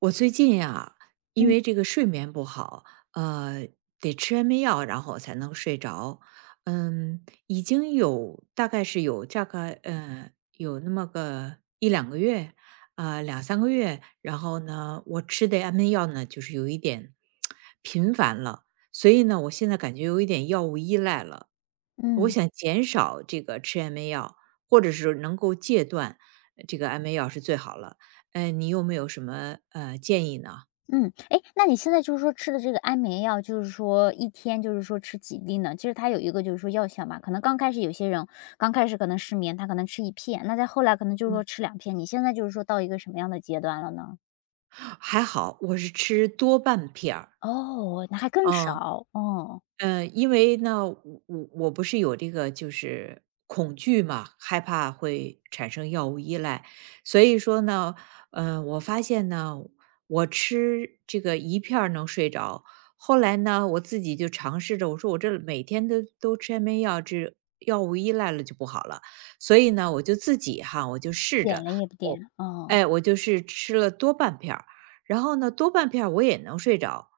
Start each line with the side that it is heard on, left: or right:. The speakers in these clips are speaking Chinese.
right: 我最近呀，因
left: 嗯
right: 为这个睡眠不好，呃，得吃安眠药，然后才能睡着。嗯，已经有大概是有大概呃有那么个一两个月，啊、两三个月。然后呢，我吃的安眠药呢，就是有一点频繁了，所以呢，我现在感觉有一点药物依赖了。我
left: 嗯
right: 想减少这个吃安眠药，或者是能够戒断这个安眠药是最好了。你有没有什么，建议呢？
left: 嗯，哎，那你现在就是说吃的这个安眠药，就是说一天就是说吃几粒呢？其实它有一个就是说药效嘛，可能刚开始有些人刚开始可能失眠，他可能吃一片，那再后来可能就是说吃两片。你现在就是说到一个什么样的阶段了呢？
right: 还好我是吃多半片儿，
left: 哦，那还更
right: 嗯。
left: 少，哦，
right: 因为呢，我不是有这个就是恐惧嘛，害怕会产生药物依赖，所以说呢，我发现呢，我吃这个一片儿能睡着，后来呢，我自己就尝试着，我说我这每天都吃安眠药，这药物依赖了就不好了，所以呢，我就自己哈，我就试
left: 点
right: 着，
left: 了也不点，
right: 我
left: 哦，
right: 哎，我就是吃了多半片儿。然后呢，多半片儿我也能睡着。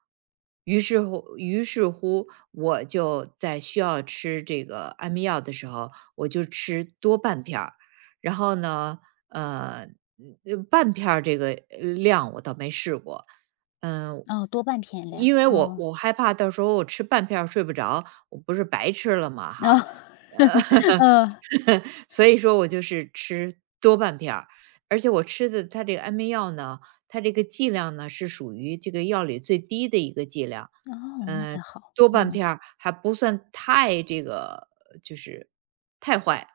right: 于是乎，我就在需要吃这个安眠药的时候，我就吃多半片儿。然后呢，呃，半片儿这个量我倒没试过，嗯，
left: 哦，多半偏量，
right: 因为我
left: 哦，
right: 我害怕到时候我吃半片儿睡不着，我不是白吃了吗？
left: 哦
right: 哈，
left: 呃，
right: 所以说我就是吃多半片儿，而且我吃的它这个安眠药呢，它这个剂量呢是属于这个药里最低的一个剂量，
left: 哦，那
right: 呃，
left: 还好，
right: 多半
left: 嗯。
right: 片儿还不算太这个就是太坏，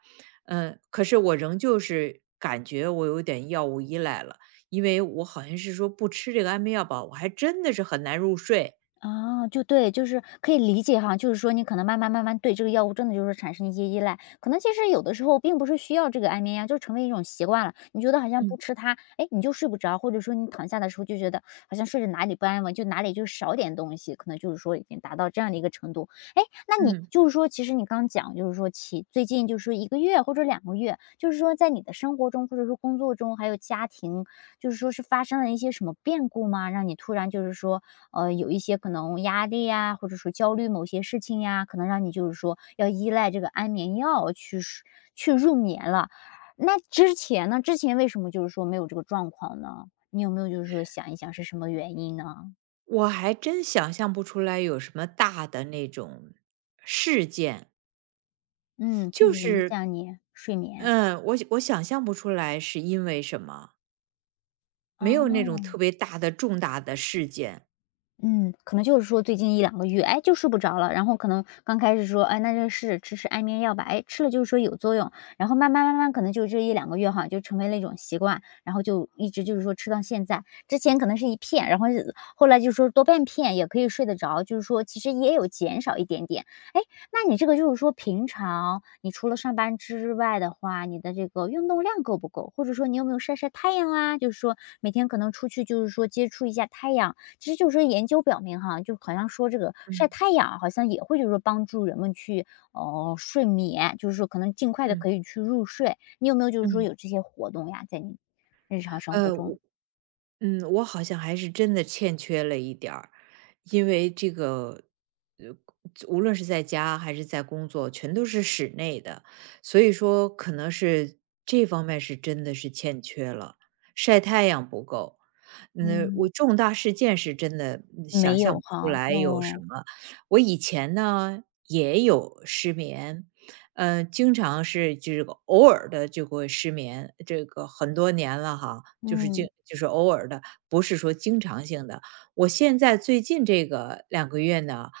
right: 嗯，可是我仍旧是感觉我有点药物依赖了，因为我好像是说不吃这个安眠药吧，我还真的是很难入睡。
left: 啊，就对，就是可以理解哈，就是说你可能慢慢慢慢对这个药物真的就是产生一些依赖，可能其实有的时候并不是需要这个安眠药，就成为一种习惯了。你觉得好像不
right: 嗯
left: 吃它，哎，你就睡不着，或者说你躺下的时候就觉得好像睡着哪里不安稳，就哪里就少点东西，可能就是说已经达到这样的一个程度。哎，那你
right: 嗯。
left: 就是说，其实你刚讲就是说起最近就是说一个月或者两个月，就是说在你的生活中或者说工作中还有家庭，就是说是发生了一些什么变故吗？让你突然就是说有一些可能压力呀，或者说焦虑某些事情呀，可能让你就是说要依赖这个安眠药去睡去入眠了。那之前呢？之前为什么就是说没有这个状况呢？你有没有就是说想一想是什么原因呢？
right: 我还真想象不出来有什么大的那种事件
left: 嗯，去
right: 就
left: 影
right: 是，
left: 响你睡眠。
right: 我想象不出来是因为什么，没有那种
left: 哦。
right: 特别大的重大的事件。
left: 嗯，可能就是说最近一两个月，哎，就睡不着了，然后可能刚开始说，哎，那就试着吃吃安眠药吧，哎，吃了就是说有作用，然后慢慢慢慢可能就这一两个月哈，就成为了一种习惯，然后就一直就是说吃到现在。之前可能是一片，然后是后来就说多半片也可以睡得着，就是说其实也有减少一点点。哎，那你这个就是说平常你除了上班之外的话，你的这个运动量够不够？或者说你有没有晒晒太阳啊，就是说每天可能出去就是说接触一下太阳，其实就是说研究表明哈，就好像说这个晒
right: 嗯
left: 太阳好像也会就是说帮助人们去睡眠，就是说可能尽快的
right: 嗯
left: 可以去入睡。你有没有就是说
right: 嗯。
left: 有这些活动呀，在你日常生活
right: 呃，
left: 中？
right: 我我好像还是真的欠缺了一点儿，因为这个，呃，无论是在家还是在工作，全都是室内的，所以说可能是这方面是真的是欠缺了，晒太阳不够。嗯，我
left: 嗯，
right: 重大事件是真的
left: 没
right: 想象
left: 有
right: 不出
left: 哈，
right: 来有什
left: 哦，
right: 么。我以前呢也有失眠，嗯，经常是就是偶尔的就会失眠，这个很多年了哈，就是
left: 嗯，
right: 偶尔的，不是说经常性的。我现在最近这个两个月呢，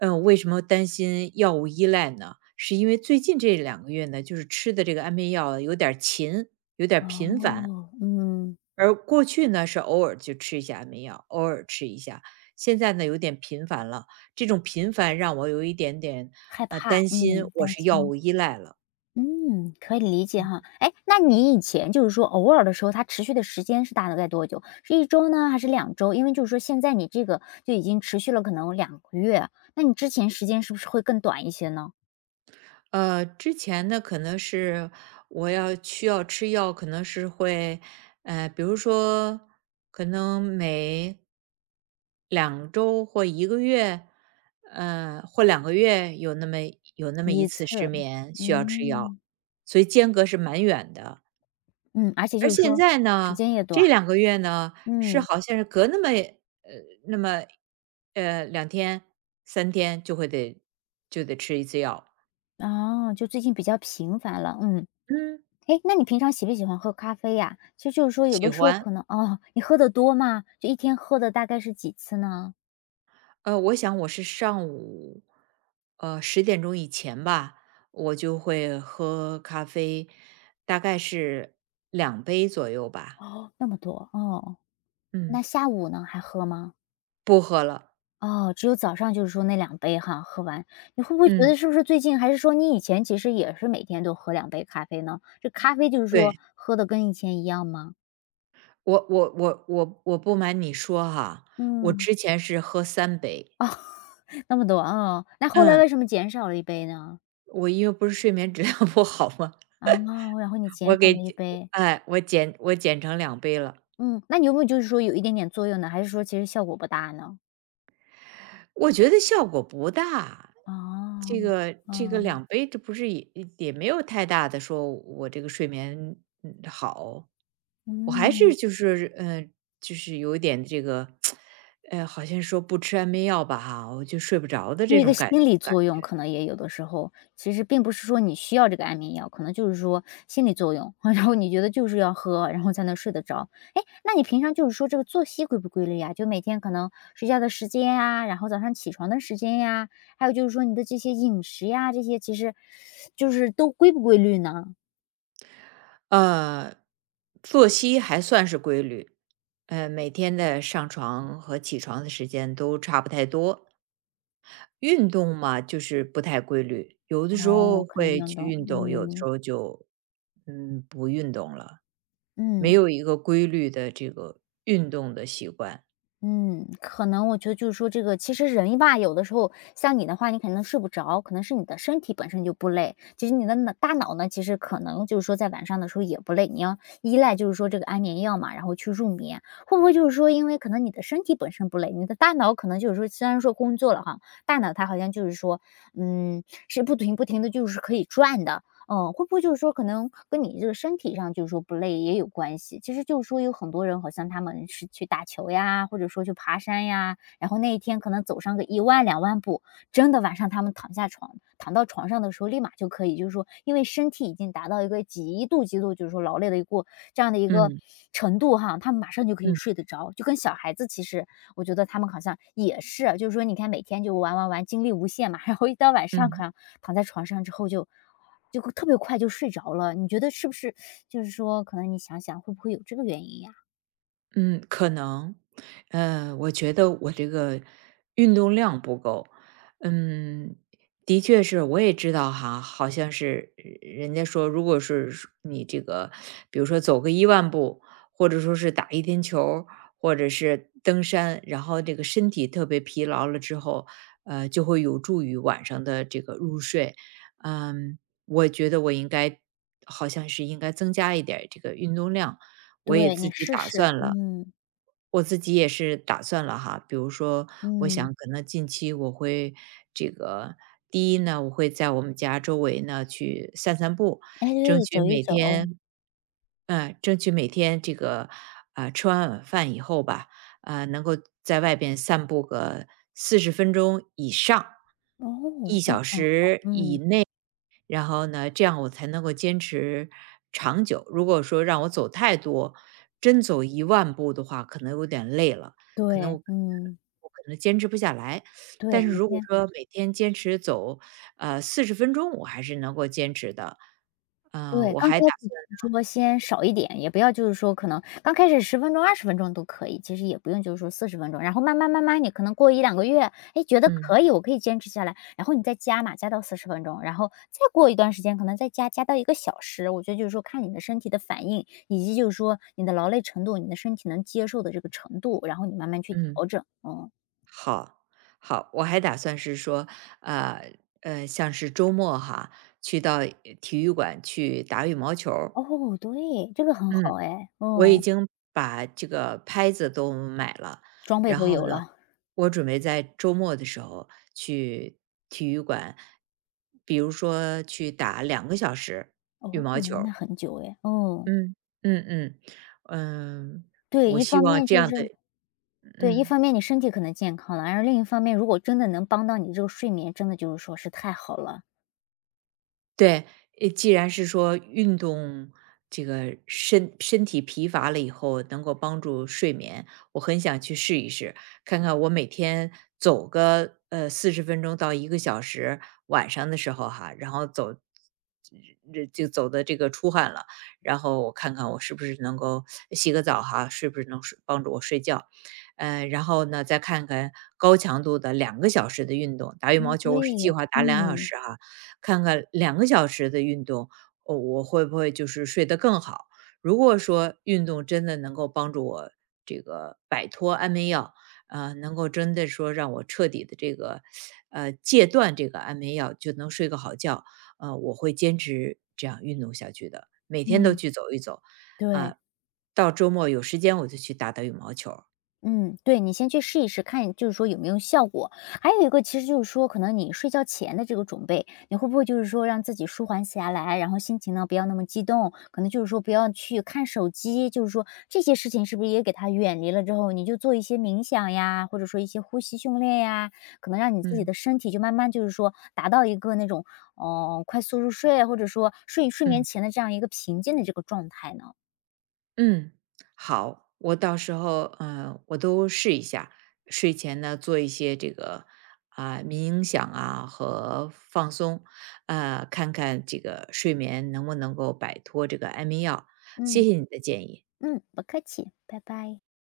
right: 嗯，为什么担心药物依赖呢？是因为最近这两个月呢，就是吃的这个安眠药有点儿勤，有点儿
left: 哦，
right: 频繁，
left: 嗯，
right: 而过去呢，是偶尔就吃一下安眠药，偶尔吃一下，现在呢，有点频繁了，这种频繁让我有一点点，
left: 害怕，
right: 担心
left: 嗯，
right: 我
left: 担
right: 是药
left: 心。
right: 物依赖了。
left: 嗯，可以理解哈。哎，那你以前就是说偶尔的时候，它持续的时间是大概多久？是一周呢，还是两周？因为就是说现在你这个就已经持续了可能两个月，那你之前时间是不是会更短一些呢
right: 之前呢，可能是我要需要吃药，可能是会，比如说，可能每2周或1个月，或两个月有那么
left: 一
right: 一
left: 次，
right: 次失眠需要吃药，
left: 嗯，
right: 所以间隔是蛮远的。
left: 嗯，而且
right: 而
left: 就是
right: 现
left: 说
right: 在
left: 时
right: 呢，
left: 间也短，
right: 这两个月呢，是
left: 嗯，
right: 好像是隔那么那么2天3天就就得吃一次药，
left: 哦，就最近比较频繁了，嗯。
right: 嗯，
left: 哎，那你平常喜不喜欢喝咖啡呀？其实就是说有
right: 喜
left: 的时候
right: 欢。
left: 可能哦，你喝的多吗？就一天喝的大概是几次呢？
right: 我想我是上午，10点钟以前吧，我就会喝咖啡，大概是两杯左右吧。
left: 哦，那么多，哦。那
right: 嗯，
left: 下午呢，还喝吗？
right: 不喝了。
left: 哦，只有早上就是说那两杯哈，喝完。你会不会觉得
right: 嗯，
left: 是不是最近还是说你以前其实也是每天都喝两杯咖啡呢？这咖啡就是说
right: 对，
left: 喝的跟以前一样吗？
right: 我不瞒你说哈，我
left: 嗯，
right: 之前是喝3杯。
left: 哦，那么多，哦，那后来
right: 嗯，
left: 为什么减少了一杯呢？
right: 我因为不是睡眠质量不好嘛，
left: 啊，哦然后你减
right: 我
left: 少了
right: 给
left: 一杯，
right: 哎，我减成两杯了。
left: 嗯，那你有没有就是说有一点点作用呢？还是说其实效果不大呢？
right: 我觉得效果不大，
left: 哦，
right: 这个
left: 哦，
right: 两杯这不是也没有太大的说我这个睡眠，嗯，好。我还
left: 嗯。
right: 是就是，就是有一点这个，好像说不吃安眠药吧哈，我就睡不着的这
left: 那个
right: 种
left: 心
right: 感
left: 理
right: 感
left: 作用
right: 觉。
left: 可能也有的时候，其实并不是说你需要这个安眠药，可能就是说心理作用，然后你觉得就是要喝，然后才能睡得着。哎，那你平常就是说这个作息规不规律呀？就每天可能睡觉的时间呀，然后早上起床的时间呀，还有就是说你的这些饮食呀，这些其实就是都规不规律呢？
right: 呃，作息还算是规律，每天的上床和起床的时间都差不太多。运动嘛，就是不太规律，有的时
left: 哦，
right: 候
left: 可能
right: 会
left: 运
right: 去
left: 动，
right: 运动，有的时
left: 嗯，
right: 候就，不运动了，没
left: 嗯。
right: 有一个规律的这个运动的习惯。
left: 嗯，可能我觉得就是说这个，其实人吧，有的时候像你的话，你可能睡不着，可能是你的身体本身就不累。其实你的脑大脑呢，其实可能就是说在晚上的时候也不累，你要依赖就是说这个安眠药嘛，然后去入眠。会不会就是说，因为可能你的身体本身不累，你的大脑可能就是说，虽然说工作了哈，大脑它好像就是说，嗯，是不停不停的就是可以转的，嗯，会不会就是说可能跟你这个身体上就是说不累也有关系？其实就是说有很多人好像他们是去打球呀，或者说去爬山呀，然后那一天可能走上个1万2万步，真的晚上他们躺下床躺到床上的时候立马就可以，就是说因为身体已经达到一个极度极度就是说劳累的一个这样的一个
right: 嗯
left: 程度哈，他们马上就可以睡
right: 嗯
left: 得着。就跟小孩子其实我觉得他们好像也是啊，就是说你看每天就玩玩玩，精力无限嘛，然后一到晚上可
right: 嗯。
left: 能躺在床上之后就特别快就睡着了。你觉得是不是就是说可能你想想会不会有这个原因呀？
right: 嗯，可能，我觉得我这个运动量不够，嗯，的确是，我也知道哈，好像是人家说，如果是说你这个，比如说走个一万步，或者说是打一天球儿或者是登山，然后这个身体特别疲劳了之后，就会有助于晚上的这个入睡。嗯，我觉得我应该好像是应该增加一点儿这个运动量，我也
left: 对，
right: 自
left: 你
right: 己
left: 试
right: 打
left: 试，
right: 算了。
left: 嗯，
right: 我自己也是打算了哈，比如说，我
left: 嗯。
right: 想可能近期我会这个第一呢，我会在我们家周围呢去散散步，
left: 哎，
right: 争
left: 对，
right: 取
left: 走一
right: 每
left: 走。
right: 天，争取每天这个啊、吃完晚饭以后吧，啊、能够在外边散步个四十分钟以上，
left: 哦，那很好，嗯，
right: 然后呢，这样我才能够坚持长久。如果说让我走太多，真走一万步的话，可能有点累了，可能我
left: 对，嗯，
right: 我可能坚持不下来。
left: 对，
right: 但是
left: 你
right: 如果
left: 先
right: 说每天坚持走，四十分钟，我还是能够坚持的。呃，
left: 对，
right: 我
left: 刚开
right: 还打
left: 始
right: 算
left: 说先少一点，也不要就是说可能刚开始十分钟、20分钟都可以，其实也不用就是说四十分钟，然后慢慢慢慢你可能过一两个月，哎，觉得
right: 嗯，
left: 可以，我可以坚持下来，然后你再加嘛，加到四十分钟，然后再过一段时间可能再加，加到一个小时，我觉得就是说看你的身体的反应，以及就是说你的劳累程度，你的身体能接受的这个程度，然后你慢慢去
right: 嗯，
left: 调整，嗯。
right: 好，好，我还打算是说，呃，像是周末哈，去到体育馆去打羽毛球儿，
left: 哦，对，这个很
right: 嗯。
left: 好哎，
right: 我已
left: 嗯，
right: 经把这个拍子都买了，
left: 装备
right: 然
left: 都
right: 后
left: 有
right: 呢，
left: 了，
right: 我准备在周末的时候去体育馆，比如说去打两个小时羽
left: 哦，
right: 毛球
left: 那
right: 儿，
left: 很久哎，哦，
right: 嗯嗯嗯嗯，
left: 对，
right: 我
left: 一
right: 希
left: 方
right: 望
left: 面
right: 这
left: 就
right: 样的。
left: 是对，一
right: 嗯。
left: 方面你身体可能健康了，而另一方面，如果真的能帮到你这个睡眠，真的就是说是太好了。
right: 对，既然是说运动，这个身体疲乏了以后能够帮助睡眠，我很想去试一试，看看我每天走个四十分钟到1个小时，晚上的时候哈，然后走，这就走的这个出汗了，然后我看看我是不是能够洗个澡哈，是不是帮助我睡觉，然后呢再看看高强度的两个小时的运动，打羽
left: 嗯，
right: 毛球我是计
left: 对，
right: 划打两小
left: 嗯，
right: 时哈，看看两个小时的运动，哦，我会不会就是睡得更好？如果说运动真的能够帮助我这个摆脱安眠药，能够真的说让我彻底的这个，戒断这个安眠药，就能睡个好觉，我会坚持这样运动下去的，每天都
left: 嗯，
right: 去走一走，
left: 对。
right: 啊、到周末有时间我就去打打羽毛球儿
left: 嗯，对，你先去试一试，看就是说有没有效果。还有一个其实就是说，可能你睡觉前的这个准备，你会不会就是说让自己舒缓下来，然后心情呢不要那么激动，可能就是说不要去看手机，就是说这些事情是不是也给它远离了之后，你就做一些冥想呀，或者说一些呼吸训练呀，可能让你自己
right: 嗯
left: 的身体就慢慢就是说达到一个那种哦、快速入睡，或者说睡眠
right: 嗯。
left: 前的这样一个平静的这个状态呢？
right: 嗯，好，我到时候我都试一下。睡前呢，做一些这个啊、冥想啊和放松，看看这个睡眠能不能够摆脱这个安眠药。谢
left: 嗯
right: 谢你的建议。
left: 嗯，不客气，拜拜。